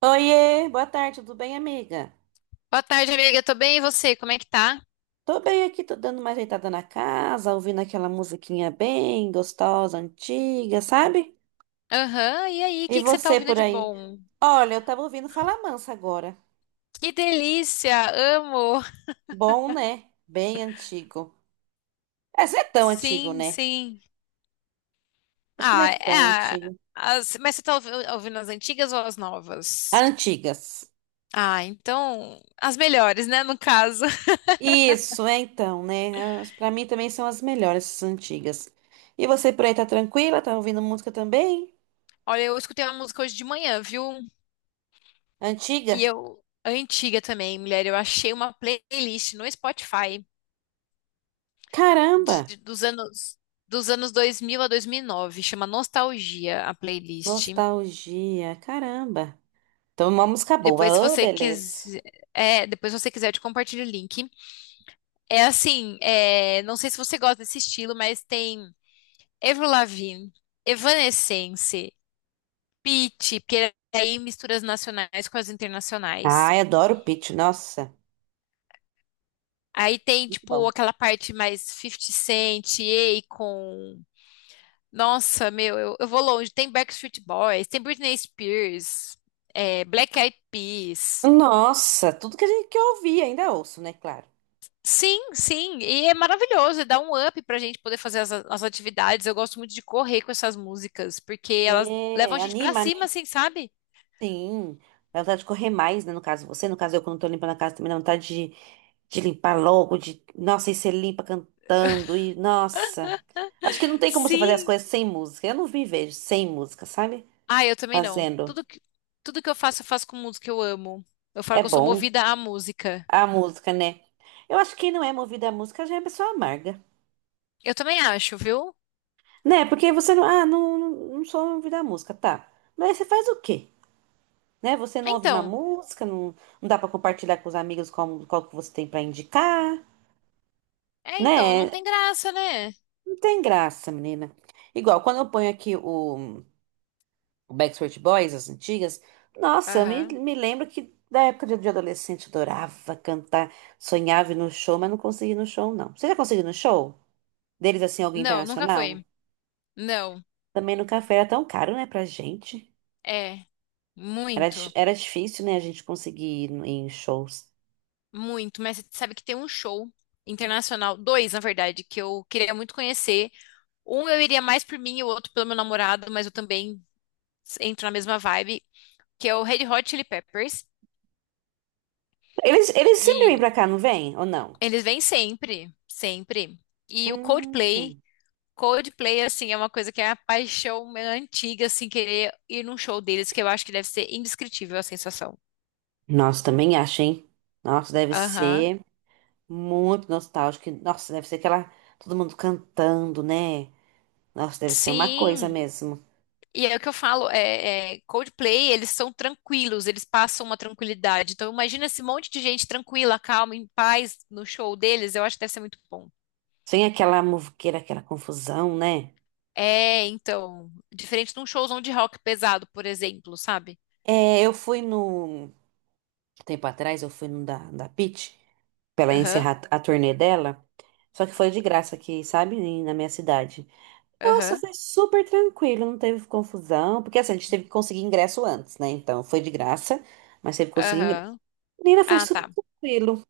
Oiê, boa tarde, tudo bem, amiga? Boa tarde, amiga. Tô bem, e você? Como é que tá? Tô bem aqui, tô dando uma ajeitada na casa, ouvindo aquela musiquinha bem gostosa, antiga, sabe? Aham, e aí? O E que que você tá você ouvindo por de aí? bom? Olha, eu tava ouvindo Fala Mansa agora. Que delícia! Amo! Bom, né? Bem antigo. Essa não é tão antigo, Sim, né? sim. Acho que não é Ah, tão é. antigo. Mas você tá ouvindo as antigas ou as novas? Antigas. Ah, então. As melhores, né? No caso. Isso, é então, né? Pra mim também são as melhores, essas antigas. E você por aí tá tranquila? Tá ouvindo música também? Olha, eu escutei uma música hoje de manhã, viu? E Antiga? eu. Antiga também, mulher. Eu achei uma playlist no Spotify Caramba! Dos anos. Dos anos 2000 a 2009, chama Nostalgia, a playlist. Nostalgia, caramba. Então, uma música Depois, se boa. Oh, você beleza. quiser, depois se você quiser, eu te compartilho o link. É assim, não sei se você gosta desse estilo, mas tem Avril Lavigne, Evanescence, Pitty, porque aí mistura as nacionais com as internacionais. Ai, adoro o Pitty, nossa. Aí tem, Muito tipo, bom. aquela parte mais Fifty Cent, Akon. Nossa, meu, eu vou longe. Tem Backstreet Boys, tem Britney Spears, Black Eyed Peas. Nossa, tudo que a gente que eu ouvi, ainda ouço, né? Claro. Sim, sim, e é maravilhoso, e dá um up pra gente poder fazer as atividades. Eu gosto muito de correr com essas músicas, porque elas levam a É, gente pra anima, né? cima, assim, sabe? Sim. Dá vontade de correr mais, né? No caso, eu quando tô limpando a casa também de limpar logo, de. Nossa, e você limpa cantando, e nossa. Acho que não tem como você fazer as Sim. coisas sem música. Eu não me vejo sem música, sabe? Ah, eu também não. Fazendo. Tudo que eu faço com música que eu amo. Eu falo É que eu sou bom. movida à música. A música, né? Eu acho que quem não é movido à música já é pessoa amarga, Eu também acho, viu? né? Porque você não, ah, não, não sou movido à música, tá. Mas aí você faz o quê? Né? Você não ouve uma Então, música, não, não dá pra compartilhar com os amigos qual, qual que você tem pra indicar, não né? tem graça, né? Não tem graça, menina. Igual, quando eu ponho o Backstreet Boys, as antigas, nossa, Aham. me lembro que da época de adolescente eu adorava cantar, sonhava ir no show, mas não conseguia ir no show, não. Você já conseguiu ir no show? Deles, assim, alguém Não, nunca internacional? foi. Não, Também no café era tão caro, né, pra gente. é, Era, muito, era difícil, né, a gente conseguir ir no- em shows. muito. Mas você sabe que tem um show internacional, dois, na verdade, que eu queria muito conhecer. Um eu iria mais por mim e o outro pelo meu namorado, mas eu também entro na mesma vibe, que é o Red Hot Chili Peppers. Eles sempre vêm pra E cá, não vêm? Ou não? eles vêm sempre, sempre. E o Coldplay, Hum. Coldplay, assim, é uma coisa que é a paixão minha antiga, assim, querer ir num show deles, que eu acho que deve ser indescritível a sensação. Nossa, também acho, hein? Nossa, deve Aham. ser muito nostálgico. Nossa, deve ser aquela. Todo mundo cantando, né? Nossa, deve ser uma coisa Sim, mesmo. e é o que eu falo, Coldplay, eles são tranquilos, eles passam uma tranquilidade. Então imagina esse monte de gente tranquila, calma, em paz no show deles, eu acho que deve ser muito bom. Sem aquela muvuqueira, aquela confusão, né? É, então, diferente de um showzão de rock pesado, por exemplo, sabe? É, eu fui no. um Tempo atrás, eu fui no da, da Pitty, pra ela Aham, encerrar a turnê dela. Só que foi de graça aqui, sabe? Na minha cidade. Nossa, aham, foi super tranquilo, não teve confusão. Porque assim, a gente teve que conseguir ingresso antes, né? Então foi de graça, mas teve que conseguir ingresso. aham. Menina, foi Ah, super tá. tranquilo.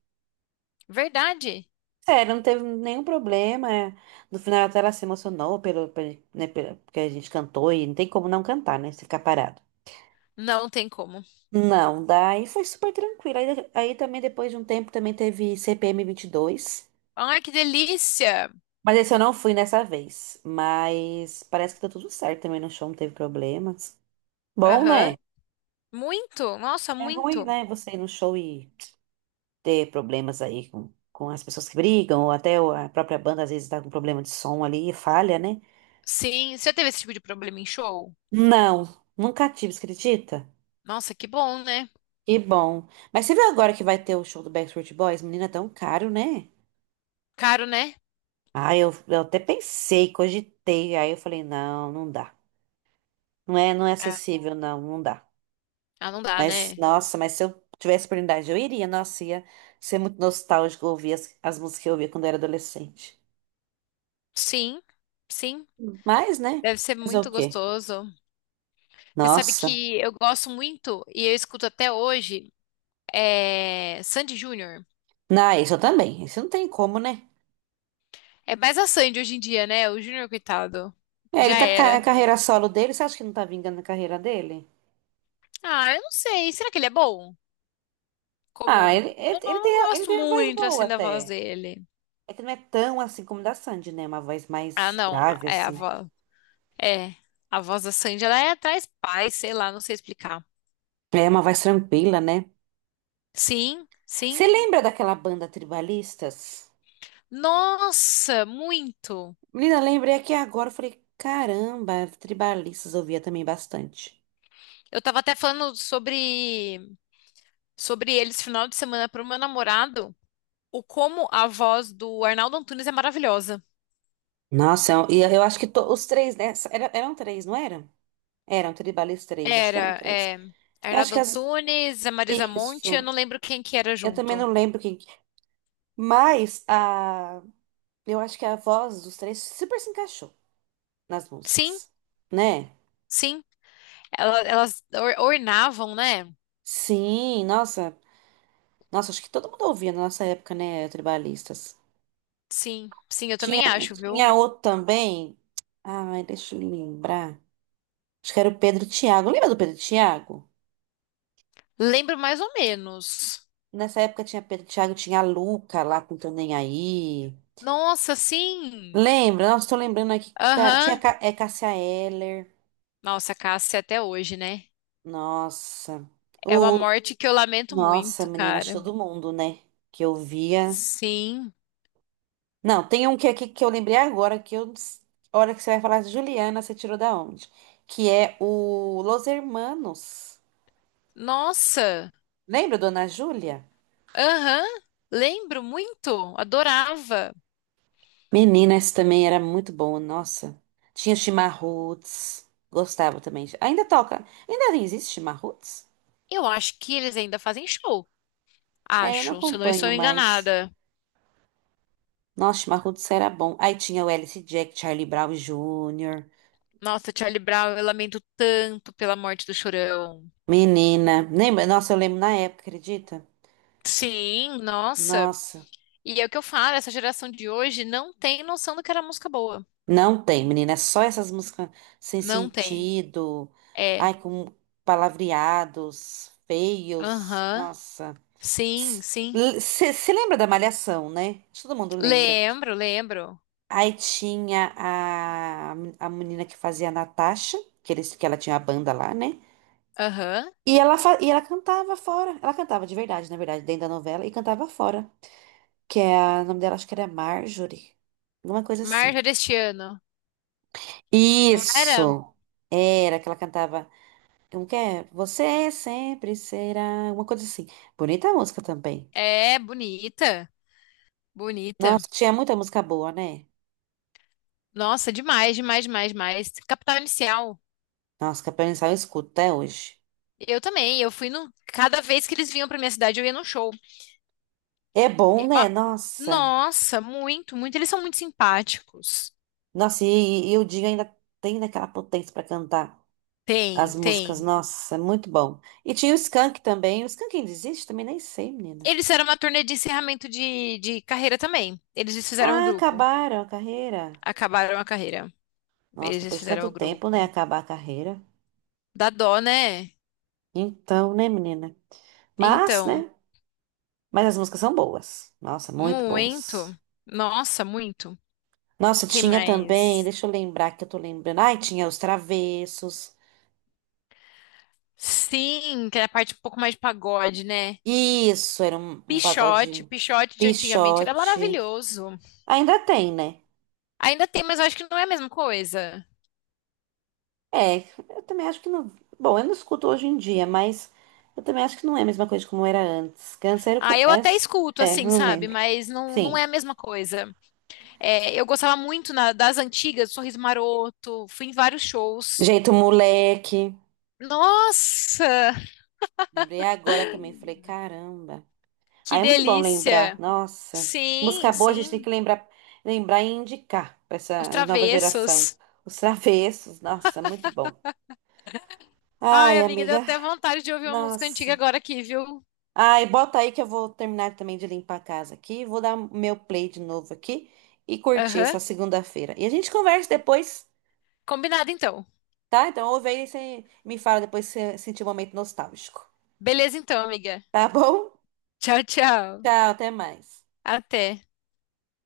Verdade. Sério, não teve nenhum problema. É. No final até ela se emocionou pelo, né, porque a gente cantou e não tem como não cantar, né? Se ficar parado. Não tem como. Não, daí foi super tranquilo. Aí também depois de um tempo também teve CPM dois, Ai, que delícia. mas esse eu não fui nessa vez. Mas parece que tá tudo certo também no show, não teve problemas. Bom, né? Aham. Muito, nossa, É ruim, muito. né, você ir no show e ter problemas aí com as pessoas que brigam, ou até a própria banda às vezes tá com problema de som ali e falha, né? Sim, você já teve esse tipo de problema em show? Não, nunca tive, você acredita? Nossa, que bom, né? Que bom. Mas você viu agora que vai ter o show do Backstreet Boys? Menina, é tão caro, né? Caro, né? Ah, eu até pensei, cogitei, aí eu falei, não, não dá. Não é É. acessível, não, não dá. Ah, não dá, Mas, né? nossa, mas se eu tivesse oportunidade, eu iria, nossa, ia ser muito nostálgico ouvir as, as músicas que eu ouvia quando eu era adolescente. Sim, sim. Mas, né? Deve ser Fazer o muito quê? gostoso. Você sabe Nossa. que eu gosto muito e eu escuto até hoje Sandy Júnior. Não, isso eu também. Isso não tem como, né? É mais a Sandy hoje em dia, né? O Junior coitado. É, ele Já tá era. a carreira solo dele, você acha que não tá vingando a carreira dele? Ah, eu não sei. Será que ele é bom? Ah, Como. Eu não, não ele gosto tem uma voz muito, boa assim, da voz até. dele. É que não é tão assim como da Sandy, né? Uma voz Ah, mais não. grave, É a assim. voz. É. A voz da Sandy, ela é atrás paz, sei lá, não sei explicar. É uma voz tranquila, né? Sim, Você sim. lembra daquela banda Tribalistas? Nossa, muito. Menina, lembrei aqui agora, eu falei, caramba, Tribalistas eu ouvia também bastante. Eu tava até falando sobre sobre eles final de semana pro meu namorado, o como a voz do Arnaldo Antunes é maravilhosa. Nossa, eu, acho que os três, né? Eram três, não era? Eram tribalistas três, acho que eram Era, três. é, Eu acho Arnaldo que as. Antunes, a Marisa Monte, eu Isso. não lembro quem que era Eu também junto. não lembro quem. Mas a. Eu acho que a voz dos três super se encaixou nas Sim, músicas, né? sim. Elas, ornavam, né? Sim, nossa. Nossa, acho que todo mundo ouvia na nossa época, né? Tribalistas. Sim, sim, eu Tinha, também acho, viu? tinha outro também. Ai, deixa eu lembrar. Acho que era o Pedro e Thiago. Lembra do Pedro e Thiago? Lembro mais ou menos. Nessa época tinha Pedro e Thiago, tinha a Luca lá com Tô Nem Aí. Nossa, sim. Lembra? Nossa, tô lembrando aqui. Cara, tinha Aham. Cássia Eller. Nossa, Cássia até hoje, né? Nossa. É uma O, morte que eu lamento nossa, muito, menina, acho cara. que todo mundo, né? Que eu via. Sim. Não, tem um que aqui que eu lembrei agora, que eu. A hora que você vai falar, de Juliana, você tirou da onde? Que é o Los Hermanos. Nossa. Lembra, Dona Júlia? Aham. Lembro muito. Adorava. Menina, esse também era muito bom, nossa. Tinha Chimarruts. Gostava também. Ainda toca. Ainda existe Chimarruts? Eu acho que eles ainda fazem show. É, eu não Acho, se eu não acompanho estou mais. enganada. Nossa, Marrudos era bom. Aí tinha o Alice Jack, Charlie Brown Jr., Nossa, Charlie Brown, eu lamento tanto pela morte do Chorão. menina. Lembra? Nossa, eu lembro na época, acredita? Sim, nossa. Nossa, E é o que eu falo, essa geração de hoje não tem noção do que era música boa. não tem, menina. É só essas músicas sem Não tem. sentido. É. Ai, com palavreados, feios. Aham. Nossa. Sim, sim. Você lembra da Malhação, né? Acho que todo mundo lembra. Lembro, lembro. Aí tinha a menina que fazia a Natasha, que ela tinha a banda lá, né? Aham. E ela cantava fora. Ela cantava de verdade, na verdade, dentro da novela, e cantava fora. Que é a... o nome dela, acho que era Marjorie. Alguma coisa assim. Marja deste ano. Não era? Isso! Era que ela cantava. Como que é? Você sempre será. Uma coisa assim. Bonita a música também. É, bonita. Bonita. Nossa, tinha muita música boa, né? Nossa, demais, demais, demais, demais. Capital Inicial. Nossa, Capela Inicial eu escuto até hoje. Eu também. Eu fui no. Cada vez que eles vinham pra minha cidade, eu ia num show. É bom, Eu né? a- Nossa. Nossa, muito, muito. Eles são muito simpáticos. Nossa, e o Dinho ainda tem daquela potência pra cantar. Tem, As músicas, tem. nossa, é muito bom. E tinha o Skank também. O Skank ainda existe? Também nem sei, menina. Eles fizeram uma turnê de encerramento de carreira também. Eles desfizeram o Ah, grupo. acabaram a carreira. Acabaram a carreira. Nossa, Eles depois de desfizeram tanto o tempo, né? grupo. Acabar a carreira. Dá dó, né? Então, né, menina? Mas, Então, né? Mas as músicas são boas. Nossa, muito muito. boas. Nossa, muito. Nossa, Quem tinha também, mais? deixa eu lembrar que eu tô lembrando. Ai, tinha os Travessos. Sim, que é a parte um pouco mais de pagode, né? Isso, era um, um pagode Pichote de antigamente era Pixote. maravilhoso. Ainda tem, né? Ainda tem, mas eu acho que não é a mesma coisa. É, eu também acho que não. Bom, eu não escuto hoje em dia, mas eu também acho que não é a mesma coisa como era antes. Câncer Ah, com eu até S. escuto, É, assim, não sabe? lembro. Mas não, não é Sim. a mesma coisa. É, eu gostava muito das antigas, Sorriso Maroto, fui em vários shows. Jeito moleque. Nossa, Lembrei agora também, falei, caramba. que Aí é muito bom lembrar. delícia! Nossa. Sim, Música boa a gente tem sim, que lembrar, lembrar e indicar para os essa nova geração. Travessos. Os travessos, nossa, muito bom. Ai, Ai, amiga, deu amiga, até vontade de ouvir uma música antiga nossa. agora aqui, viu? Ai, bota aí que eu vou terminar também de limpar a casa aqui. Vou dar meu play de novo aqui e curtir Aham. essa segunda-feira. E a gente conversa depois, Combinado, então. tá? Então ouve aí e você me fala depois se você sentir um momento nostálgico. Beleza, então, amiga. Tá bom? Tchau, tchau. Tchau, até mais. Até.